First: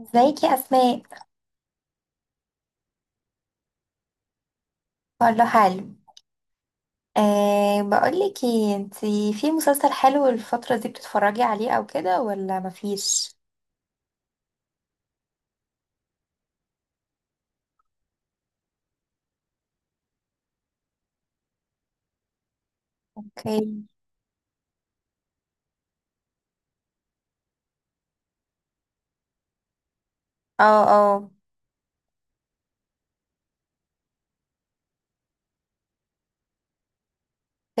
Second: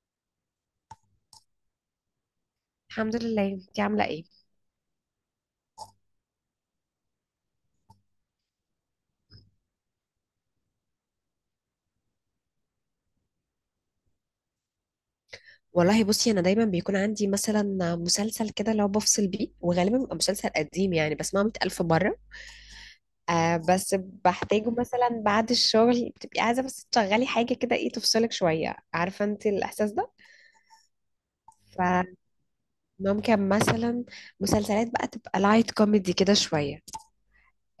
ازيك يا اسماء؟ الحمد لله. انتي عامله ايه؟ كله حلو. بقولك ايه، انتي في مسلسل حلو الفترة دي بتتفرجي عليه او كده ولا مفيش؟ والله بصي، انا دايما بيكون عندي مثلا مسلسل كده لو بفصل بيه، وغالبا بيبقى مسلسل قديم، يعني بسمعه 100,000 مره. آه اوكي. بس بحتاجه مثلا بعد الشغل، بتبقي عايزه بس تشغلي حاجه كده، ايه تفصلك شويه، عارفه انت الاحساس ده. اه. اه. فممكن مثلا مسلسلات بقى تبقى لايت كوميدي كده شويه.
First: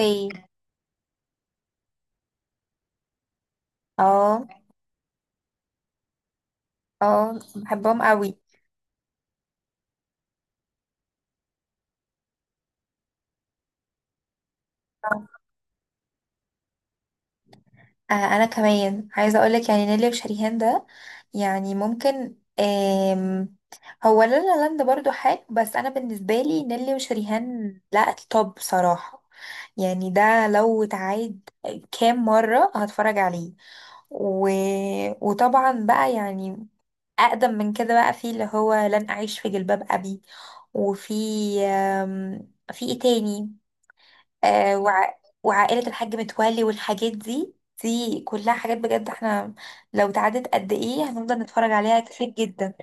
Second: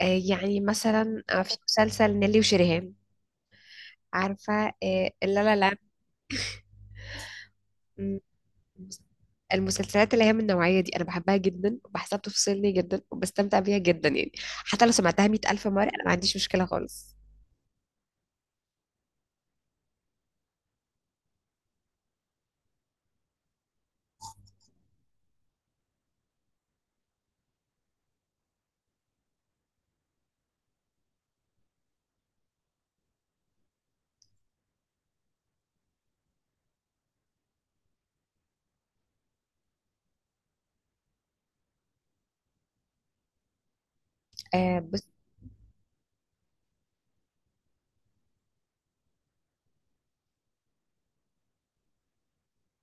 آه، يعني مثلا في مسلسل نيلي وشريهان، اه. عارفه؟ آه لا لا لا، اه، بحبهم قوي. المسلسلات اللي هي من النوعية دي أنا بحبها جدا، وبحسها بتفصلني جدا، وبستمتع بيها جدا يعني. حتى لو سمعتها مئة ألف مرة، أنا ما عنديش مشكلة خالص. آه، انا كمان عايزه اقولك يعني نيلي وشريهان ده. يعني ممكن هو لا لا لاند برضو حلو، بس انا بالنسبه لي نيلي وشريهان لا التوب بصراحه. يعني ده لو اتعاد كام مره هتفرج عليه و... وطبعا بقى يعني أقدم من كده، بقى في اللي هو لن أعيش في جلباب أبي. وفي في إيه تاني؟ آه بص، وعائلة الحاج متولي والحاجات دي. دي كلها حاجات بجد احنا لو تعدت قد ايه هنفضل نتفرج عليها كتير جدا.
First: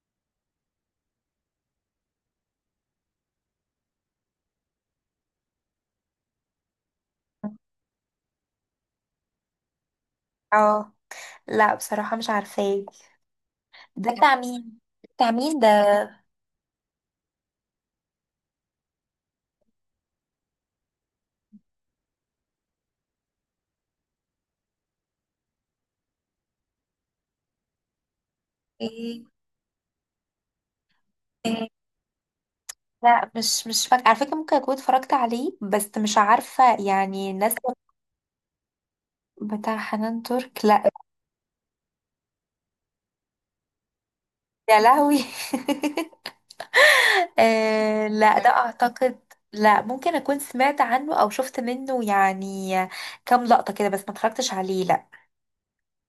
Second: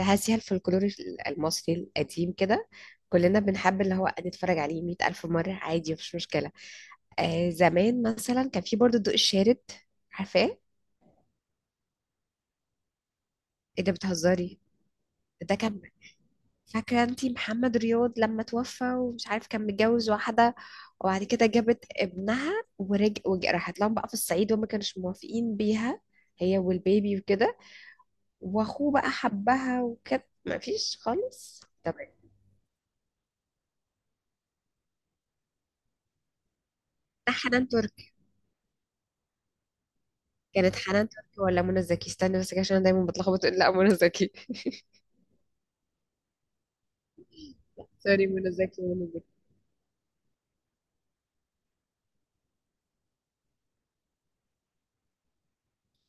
هذه الفولكلور المصري القديم كده، كلنا بنحب اللي هو نتفرج عليه مئة ألف مرة عادي، مفيش مشكلة. آه زمان مثلا كان في برضه الضوء الشارد، عارفاه؟ اه. لا بصراحة مش عارفاه. إيه ده ده بتاع بتهزري؟ مين؟ بتاع ده مين ده؟ كان، فاكرة انتي محمد رياض لما توفى ومش عارف كان متجوز واحدة، وبعد كده جابت ابنها راحت لهم بقى في الصعيد وما كانوش موافقين بيها، هي والبيبي وكده، واخوه بقى إيه؟ حبها وكده، ما فيش خالص. طب لا، مش فاكرة على فكرة. ممكن أكون اتفرجت عليه بس مش عارفة يعني ده الناس. حنان تركي، بتاع حنان ترك؟ كانت لا. حنان تركي ولا منى زكي؟ استني بس كده عشان انا دايما بتلخبط. لا منى زكي يا لهوي! آه، سوري، لا ده منى زكي منى اعتقد. زكي لا، ممكن اكون سمعت عنه او شفت منه يعني كام لقطة كده، بس ما اتفرجتش عليه. لا.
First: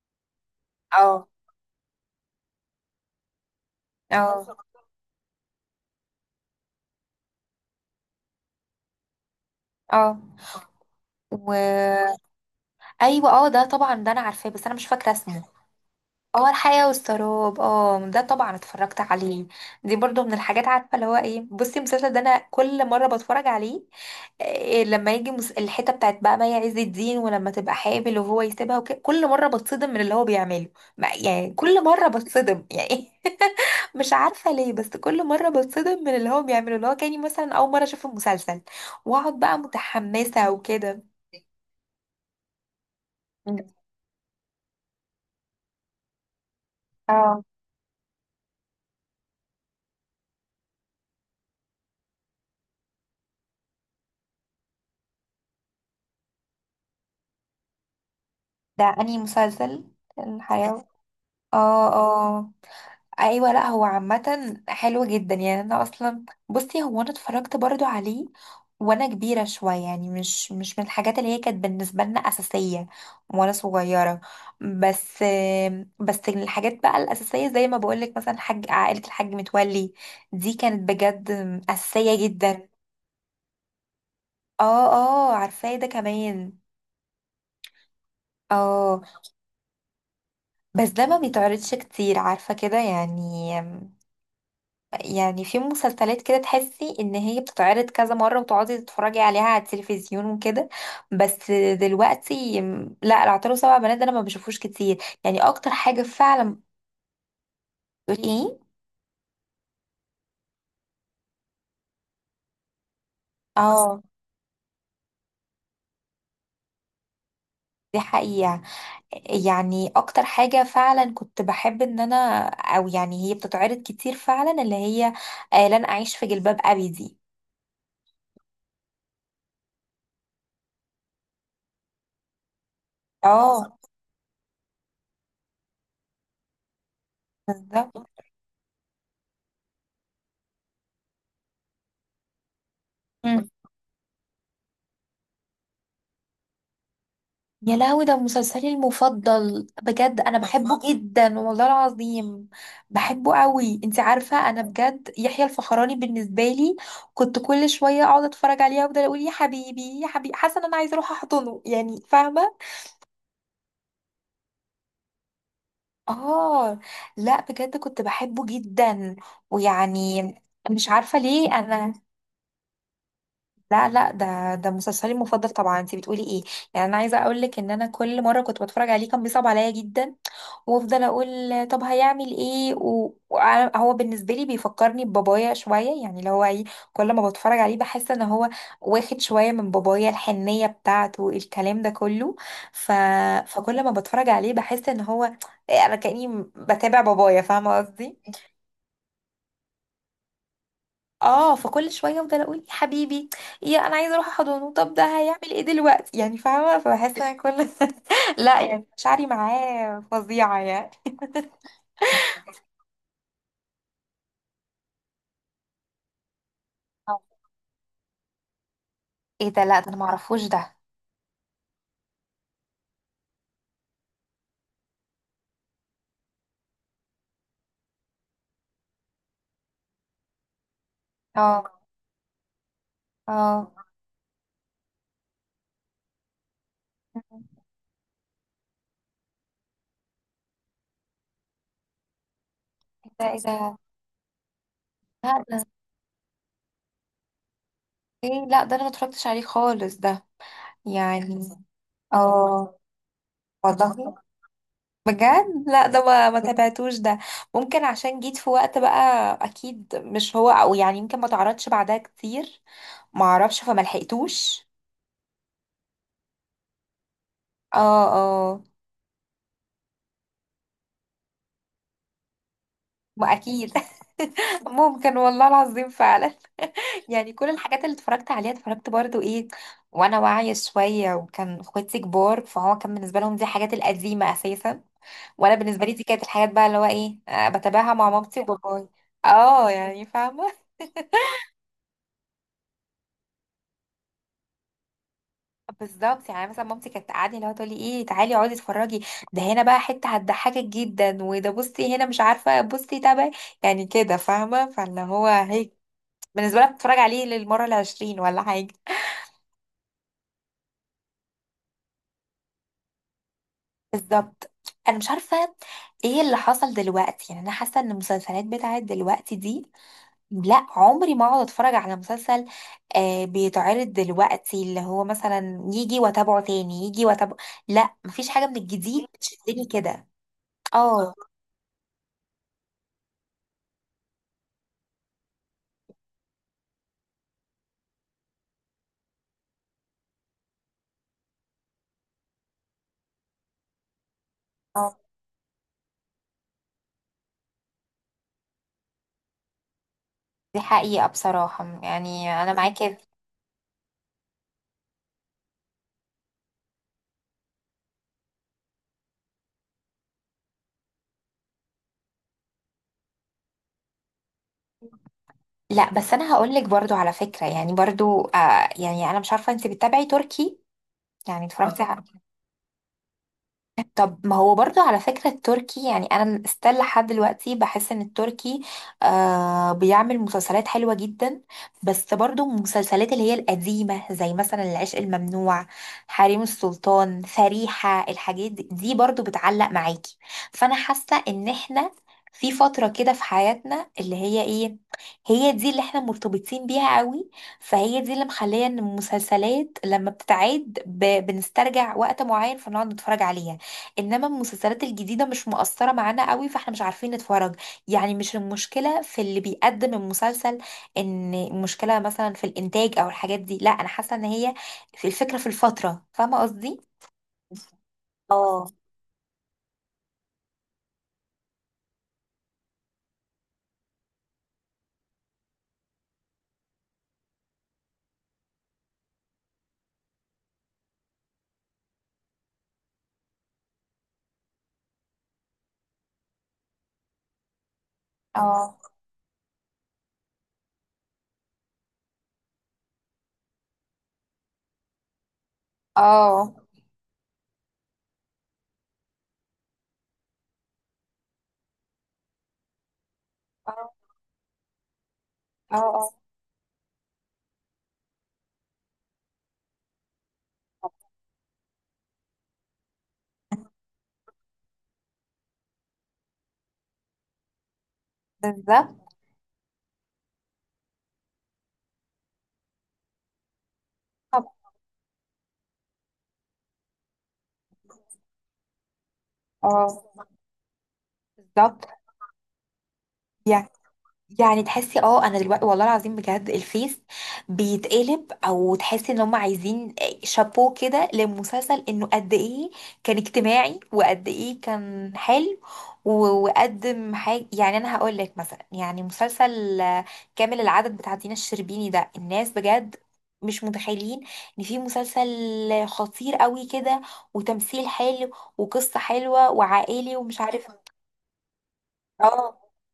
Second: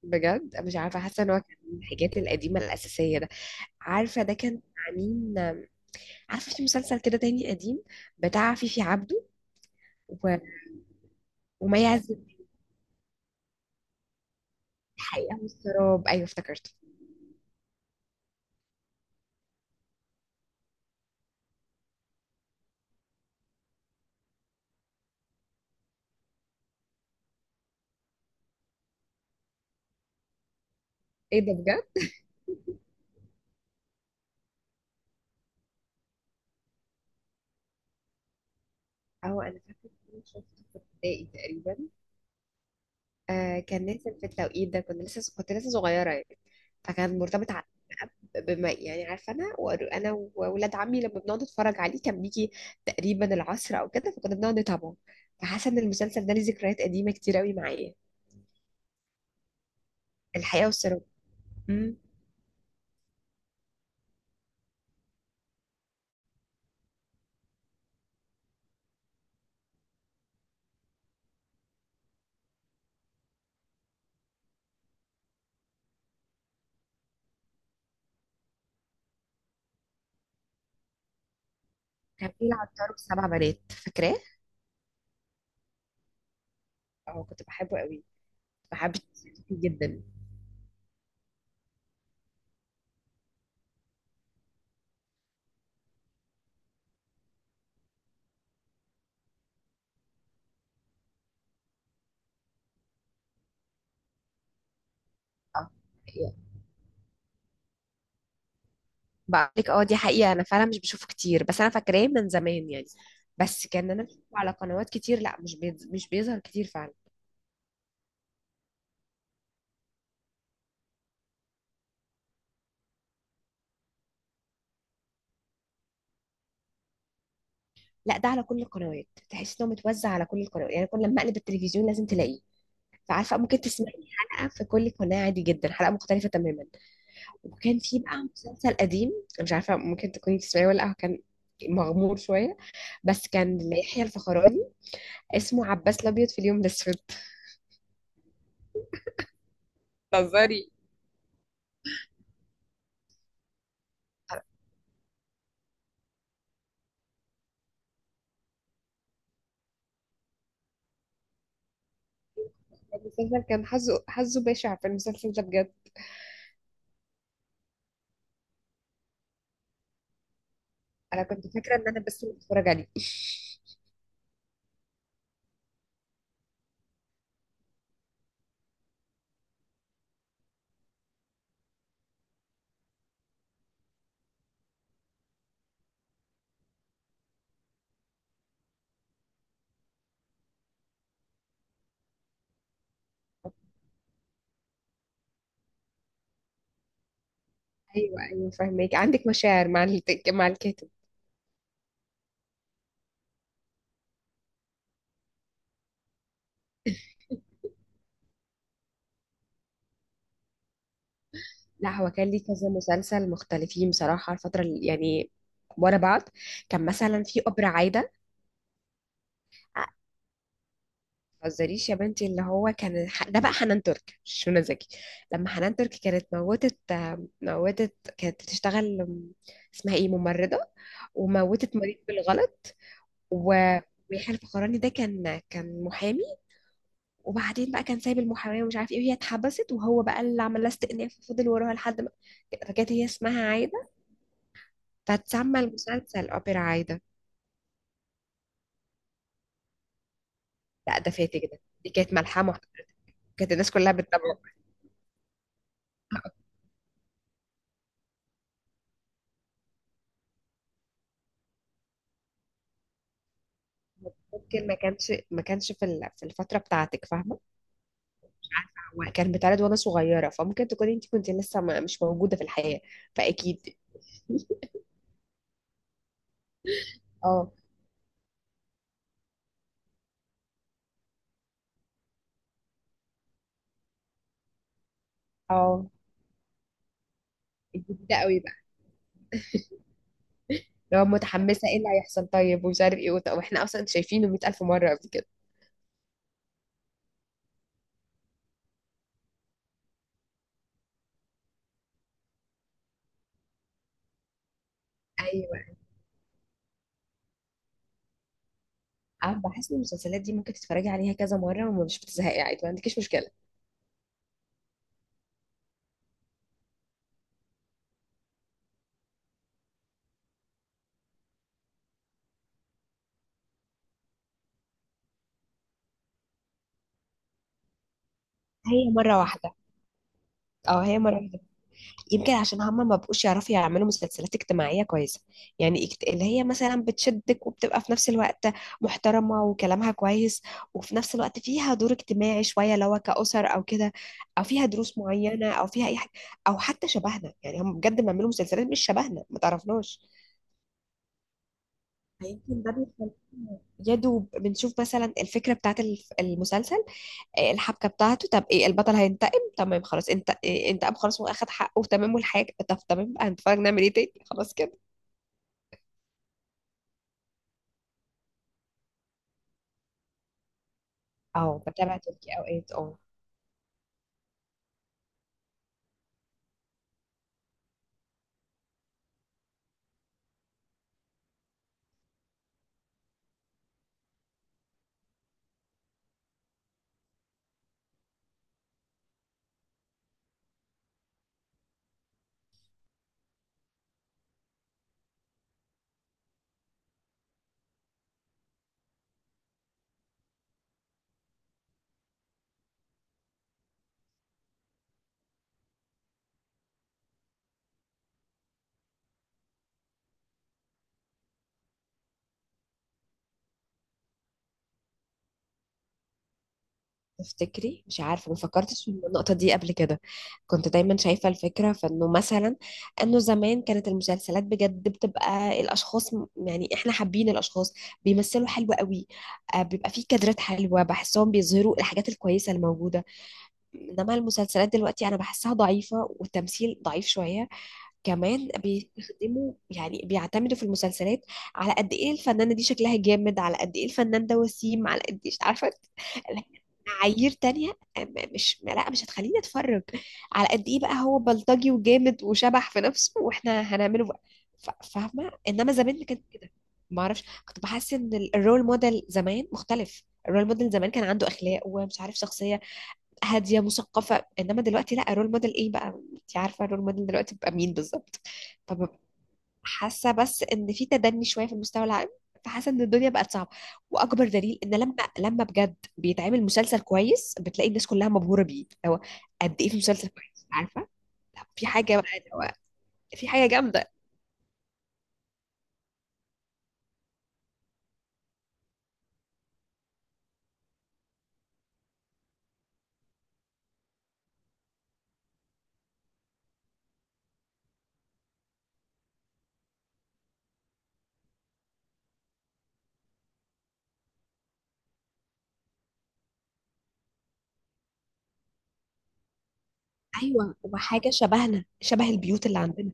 بجد مش عارفه، حاسه اه. ان هو كان من الحاجات القديمه الاساسيه ده. عارفه ده اه. كان مع مين؟ عارفه في مسلسل كده تاني قديم بتاع فيفي عبده اه. و... وما و يعزب؟ ايوه، اه ده طبعا، ده انا عارفاه بس انا مش فاكرة الحقيقه اسمه. والسراب، ايوه اه، افتكرته. الحياة والسراب! اه ده طبعا اتفرجت عليه. دي برضو من الحاجات، عارفة اللي هو ايه؟ بصي المسلسل ده انا كل مرة بتفرج عليه. إيه لما يجي الحتة بتاعت بقى مي عز الدين، ولما تبقى حامل وهو يسيبها وكده، كل مرة بتصدم من اللي هو بيعمله. ايه ده يعني كل بجد. مرة بتصدم يعني. مش عارفة ليه، بس كل مرة بتصدم من اللي هو بيعمله، اللي هو كاني مثلا أول مرة أشوف المسلسل اه وأقعد بقى انا فاكره إن أنا شفته متحمسة في وكده. ابتدائي تقريبا. آه مم. كان نازل في التوقيت ده، كنت لسه صغيره يعني. فكان اه. مرتبط بما، يعني عارفه، انا واولاد عمي لما بنقعد نتفرج عليه كان بيجي تقريبا العصر او كده، فكنا بنقعد نتابعه. فحاسه ان المسلسل ده ليه ذكريات قديمه كتير قوي معايا. ده أنهي مسلسل؟ الحقيقه الحياة؟ والسراب. اه. امم. اه. ايوه، لا هو عامه حلو جدا يعني. انا اصلا بصي، هو انا اتفرجت برضو عليه وانا كبيره شويه، يعني مش من الحاجات اللي هي كانت بالنسبه لنا اساسيه وانا صغيره، بس. بس الحاجات بقى الاساسيه زي ما بقولك، مثلا حاج عائله الحاج متولي، دي كانت بجد اساسيه كان في جدا. العطار والسبع بنات، فاكراه؟ اه. اه، عارفاه ده كمان. اه كنت بحبه قوي، اه. فحبيت الشخص دي جدا. بس ده ما بيتعرضش كتير، عارفه كده يعني؟ يعني في مسلسلات كده تحسي ان هي بتتعرض كذا مرة وتقعدي تتفرجي عليها على التلفزيون وكده. بس دلوقتي لا، العطار سبع بنات ده انا ما بشوفوش كتير، يعني اه، اكتر حاجة يعني فعلا. ايه؟ بقول لك، اه دي حقيقة، انا فعلا مش بشوفه كتير، بس انا فاكراه من زمان يعني. بس كان اه، انا بشوفه على قنوات كتير. لا مش بيظهر كتير فعلا. دي حقيقة، يعني اكتر حاجة فعلا كنت بحب ان انا، او يعني هي بتتعرض كتير فعلا، اللي هي لن اعيش في جلباب ابي دي. لا، ده على كل القنوات، تحس انه متوزع على كل القنوات، يعني كل لما اقلب التلفزيون لازم تلاقيه. فعارفة ممكن اه. تسمعي حلقة في كل قناة عادي جدا، حلقة مختلفة تماما. وكان في بالظبط. بقى مسلسل قديم، أنا مش عارفة ممكن تكوني تسمعيه ولا لا، هو كان مغمور شوية، بس كان ليحيى الفخراني، اسمه عباس الأبيض في اليوم الأسود. يا لهوي! ده مسلسلي المفضل بجد، انا بتهزري؟ بحبه جدا والله العظيم. بحبه قوي. انت عارفه انا بجد يحيى الفخراني بالنسبه لي، كنت كل شويه اقعد اتفرج عليه وافضل اقول يا حبيبي يا حبيبي، حاسه ان انا عايزه اروح احضنه يعني، فاهمه؟ المسلسل كان حظه، حظه بشع في المسلسل ده بجد. اه. لا بجد كنت بحبه جدا. ويعني، مش عارفه انا كنت ليه فاكره ان انا. انا بس اللي بتفرج عليه لا لا، ده مسلسلي المفضل طبعا. انت بتقولي ايه؟ يعني انا عايزه اقول لك ان انا كل مره كنت بتفرج عليه كان بيصعب عليا جدا، وافضل اقول، طب هيعمل ايه هو بالنسبه لي بيفكرني ببابايا شويه، يعني اللي هو ايه. كل ما بتفرج عليه بحس ان هو واخد شويه من بابايا، الحنيه بتاعته الكلام ده كله. ف... فكل ما بتفرج عليه بحس ان هو انا كاني بتابع بابايا، فاهمه قصدي؟ ايوه ايوه فاهمك، عندك مشاعر مع مع الكاتب. اه، فكل شويه افضل اقول يا حبيبي، يا انا عايزه اروح احضنه، طب ده هيعمل ايه دلوقتي يعني، فاهمه؟ فبحس ان كل. لا يعني، مشاعري معاه فظيعه يعني. لا هو كان ليه كذا مسلسل مختلفين بصراحه الفتره اللي يعني ورا بعض. كان مثلا آه. في أبرة عايده. ايه ده؟ لا ده آه، انا معرفوش ده. متهزريش يا بنتي، اللي هو كان ده بقى حنان ترك مش منى زكي. لما حنان ترك كانت موتت، موتت، كانت بتشتغل اسمها ايه، ممرضه، اه. وموتت مريض بالغلط. اه، و- ويحيى الفخراني ده كان محامي، وبعدين بقى كان سايب المحامية ومش عارف ايه، وهي اتحبست، وهو بقى اللي عمل لها استئناف وفضل وراها لحد ما، فكانت هي ده ايه اسمها ده؟ عايدة، لا فتسمى ده المسلسل أوبرا عايدة. ايه؟ لا ده انا ما اتفرجتش عليه خالص ده، لا ده فاتك يعني. ده، دي كانت ملحمة اه، محترمة. كانت الناس كلها والله بتتابعه. بجد لا، ده ما تابعتوش ده. ممكن عشان جيت في وقت بقى، اكيد مش هو، او يعني يمكن ما تعرضش بعدها كتير، ما اعرفش فما لحقتوش. ممكن ما كانش في في الفترة بتاعتك، فاهمة؟ اه. مش اه عارفة، هو كان بيتعرض وانا صغيرة، فممكن تكوني انت كنت لسه مش موجودة في الحياة، ما اكيد. فأكيد. ممكن، والله العظيم فعلا. يعني كل اه الحاجات اللي اتفرجت عليها اتفرجت برضو ايه وانا واعية شوية، وكان اخواتي كبار فهو كان بالنسبة لهم دي الحاجات القديمة اساسا، وانا بالنسبة اه، لي دي كانت الحاجات بقى اللي هو ايه، بتابعها مع جديدة مامتي قوي بقى. وباباي. اه، يعني فاهمة. لو متحمسة ايه اللي هيحصل طيب ومش عارف ايه واحنا اصلا شايفينه 100,000 مرة قبل كده. بالظبط، يعني مثلا مامتي كانت تقعدني، اللي هو تقولي، ايه تعالي اقعدي اتفرجي، ده هنا بقى حتة هتضحكك جدا، وده بصي هنا مش عارفة، بصي تابعي، يعني كده فاهمة؟ فاللي هو ايوه، هيك. بالنسبة لها بتتفرج عليه للمرة العشرين ولا حاجة. أنا بحس ان المسلسلات دي ممكن تتفرجي عليها كذا مره ومش بتزهقي عادي، ما عندكيش مشكله. بالظبط. انا مش عارفه ايه اللي حصل دلوقتي، يعني انا حاسه ان المسلسلات بتاعت دلوقتي دي، لا عمري ما اقعد اتفرج على مسلسل بيتعرض دلوقتي، اللي هو مثلا يجي واتابعه، تاني يجي واتابعه، لا مفيش حاجه من هي الجديد مرة واحدة. تشدني كده. اه هي اه. مرة واحدة. يمكن عشان هما ما بقوش يعرفوا يعملوا مسلسلات اجتماعيه كويسه، يعني اللي هي مثلا بتشدك، وبتبقى في نفس الوقت محترمه وكلامها كويس، وفي نفس الوقت فيها دور اجتماعي شويه اللي هو كاسر او كده، او فيها اه دروس معينه، او فيها اي حاجه، او حتى شبهنا. يعني هم بجد بيعملوا مسلسلات مش شبهنا، ما تعرفناش. دي حقيقه بصراحه، يعني انا يمكن ده معاكي. بيخلينا يا دوب بنشوف مثلا الفكره بتاعت المسلسل، الحبكه بتاعته. طب ايه، البطل هينتقم، تمام خلاص. انت إيه، انتقم خلاص واخد حقه تمام، والحاجه، طب تمام بقى، هنتفرج نعمل ايه تاني؟ خلاص كده. لا، بس انا هقول لك برضو على فكره، يعني برضو يعني، انا مش عارفه، انت بتتابعي تركي يعني، اه اتفرجتي؟ بتابع تركي اوقات اه. طب ما هو برضو على فكرة، التركي يعني أنا استل لحد دلوقتي بحس إن التركي بيعمل مسلسلات حلوة جدا. بس برضو المسلسلات اللي هي القديمة زي مثلا العشق الممنوع، حريم السلطان، فريحة، الحاجات دي، دي برضو بتعلق معاكي. فأنا حاسة إن إحنا في فترة كده في حياتنا اللي هي إيه، هي دي اللي إحنا مرتبطين بيها قوي، فهي دي اللي مخلية إن المسلسلات لما بتتعاد بنسترجع وقت معين، فنقعد نتفرج عليها. انما المسلسلات الجديده مش مؤثره معانا قوي، فاحنا مش عارفين نتفرج. يعني مش المشكله في اللي بيقدم المسلسل، ان المشكله مثلا في الانتاج او الحاجات دي، لا انا حاسه ان هي في الفكره في الفتره، فاهمه قصدي؟ تفتكري؟ مش عارفة ما اه. فكرتش في النقطة دي قبل كده. كنت دايما شايفة الفكرة فإنه مثلا، إنه زمان كانت المسلسلات بجد بتبقى الأشخاص يعني إحنا حابين الأشخاص، بيمثلوا حلو قوي، بيبقى فيه كادرات حلوة، بحسهم بيظهروا الحاجات الكويسة الموجودة. إنما المسلسلات دلوقتي أنا بحسها ضعيفة، والتمثيل ضعيف شوية. كمان اه. بيستخدموا، يعني بيعتمدوا في المسلسلات على قد ايه الفنانة دي شكلها جامد، على قد ايه الفنان ده وسيم، على قد ايه عارفة اللي اه. هي معايير تانية، مش هتخليني اتفرج على قد ايه بقى هو بلطجي وجامد وشبح في نفسه واحنا اه. هنعمله بقى. فاهمة؟ انما زمان ما اه، كانش كده. ما اعرفش، كنت بحس ان الرول موديل زمان مختلف، الرول موديل زمان كان عنده اخلاق ومش عارف، شخصية هادية مثقفة، انما دلوقتي لا، الرول موديل ايه بقى؟ انت عارفة الرول موديل دلوقتي بقى مين بالظبط. طب، بالظبط. حاسه بس ان في تدني شويه في المستوى العام، فحاسه ان الدنيا بقت صعبه. واكبر دليل ان لما بجد بيتعمل مسلسل كويس بتلاقي الناس كلها مبهوره بيه، هو قد ايه في مسلسل اه كويس، عارفه؟ لا، في بالظبط. حاجه بقى، هو في حاجه جامده. يعني تحسي اه انا دلوقتي والله العظيم بجد الفيس بيتقلب، او تحسي ان هم عايزين شابوه كده للمسلسل انه قد ايه كان اجتماعي وقد ايه كان حلو و- وقدم حاجه، يعني انا هقول لك مثلا يعني مسلسل كامل العدد بتاع دينا الشربيني ده، الناس بجد مش متخيلين ان في مسلسل خطير قوي كده، وتمثيل حلو، وقصه حلوه وعائلي، ومش ايوه، عارفه. وحاجه شبهنا، شبه البيوت اه اللي عندنا.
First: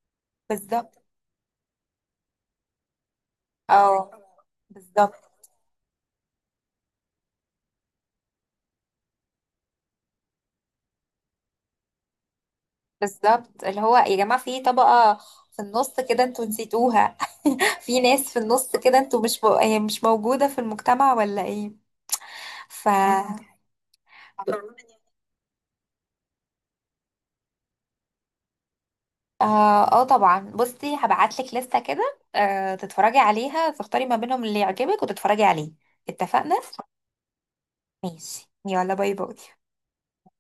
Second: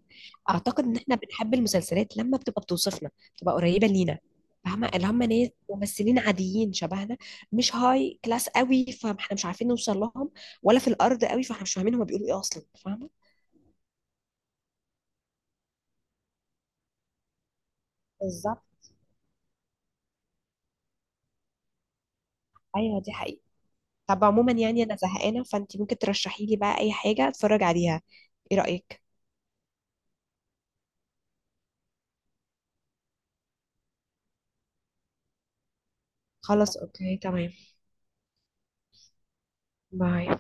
اعتقد ان بالظبط. احنا بنحب المسلسلات لما بتبقى بتوصفنا، بتبقى قريبه اه لينا، فاهمه؟ اللي هم بالظبط. ناس ممثلين عاديين شبهنا، مش هاي كلاس قوي فاحنا مش عارفين نوصل لهم، ولا في الارض قوي فاحنا مش فاهمين هم بيقولوا ايه اصلا، فاهمه؟ بالظبط. اللي هو يا جماعة في طبقة في النص كده انتوا نسيتوها. في ناس في النص بالظبط. كده انتوا مش مو... هي مش موجودة في المجتمع ولا ايه؟ ف ايوه دي اه. حقيقة. طب عموما يعني انا زهقانه، فانت ممكن ترشحي لي بقى اي حاجه اتفرج عليها، ايه رايك؟ اه، آه طبعا، بصي هبعتلك لستة كده، آه، تتفرجي عليها، تختاري ما بينهم اللي يعجبك وتتفرجي عليه، اتفقنا؟ خلاص اوكي تمام. ماشي، يلا باي باي. باي.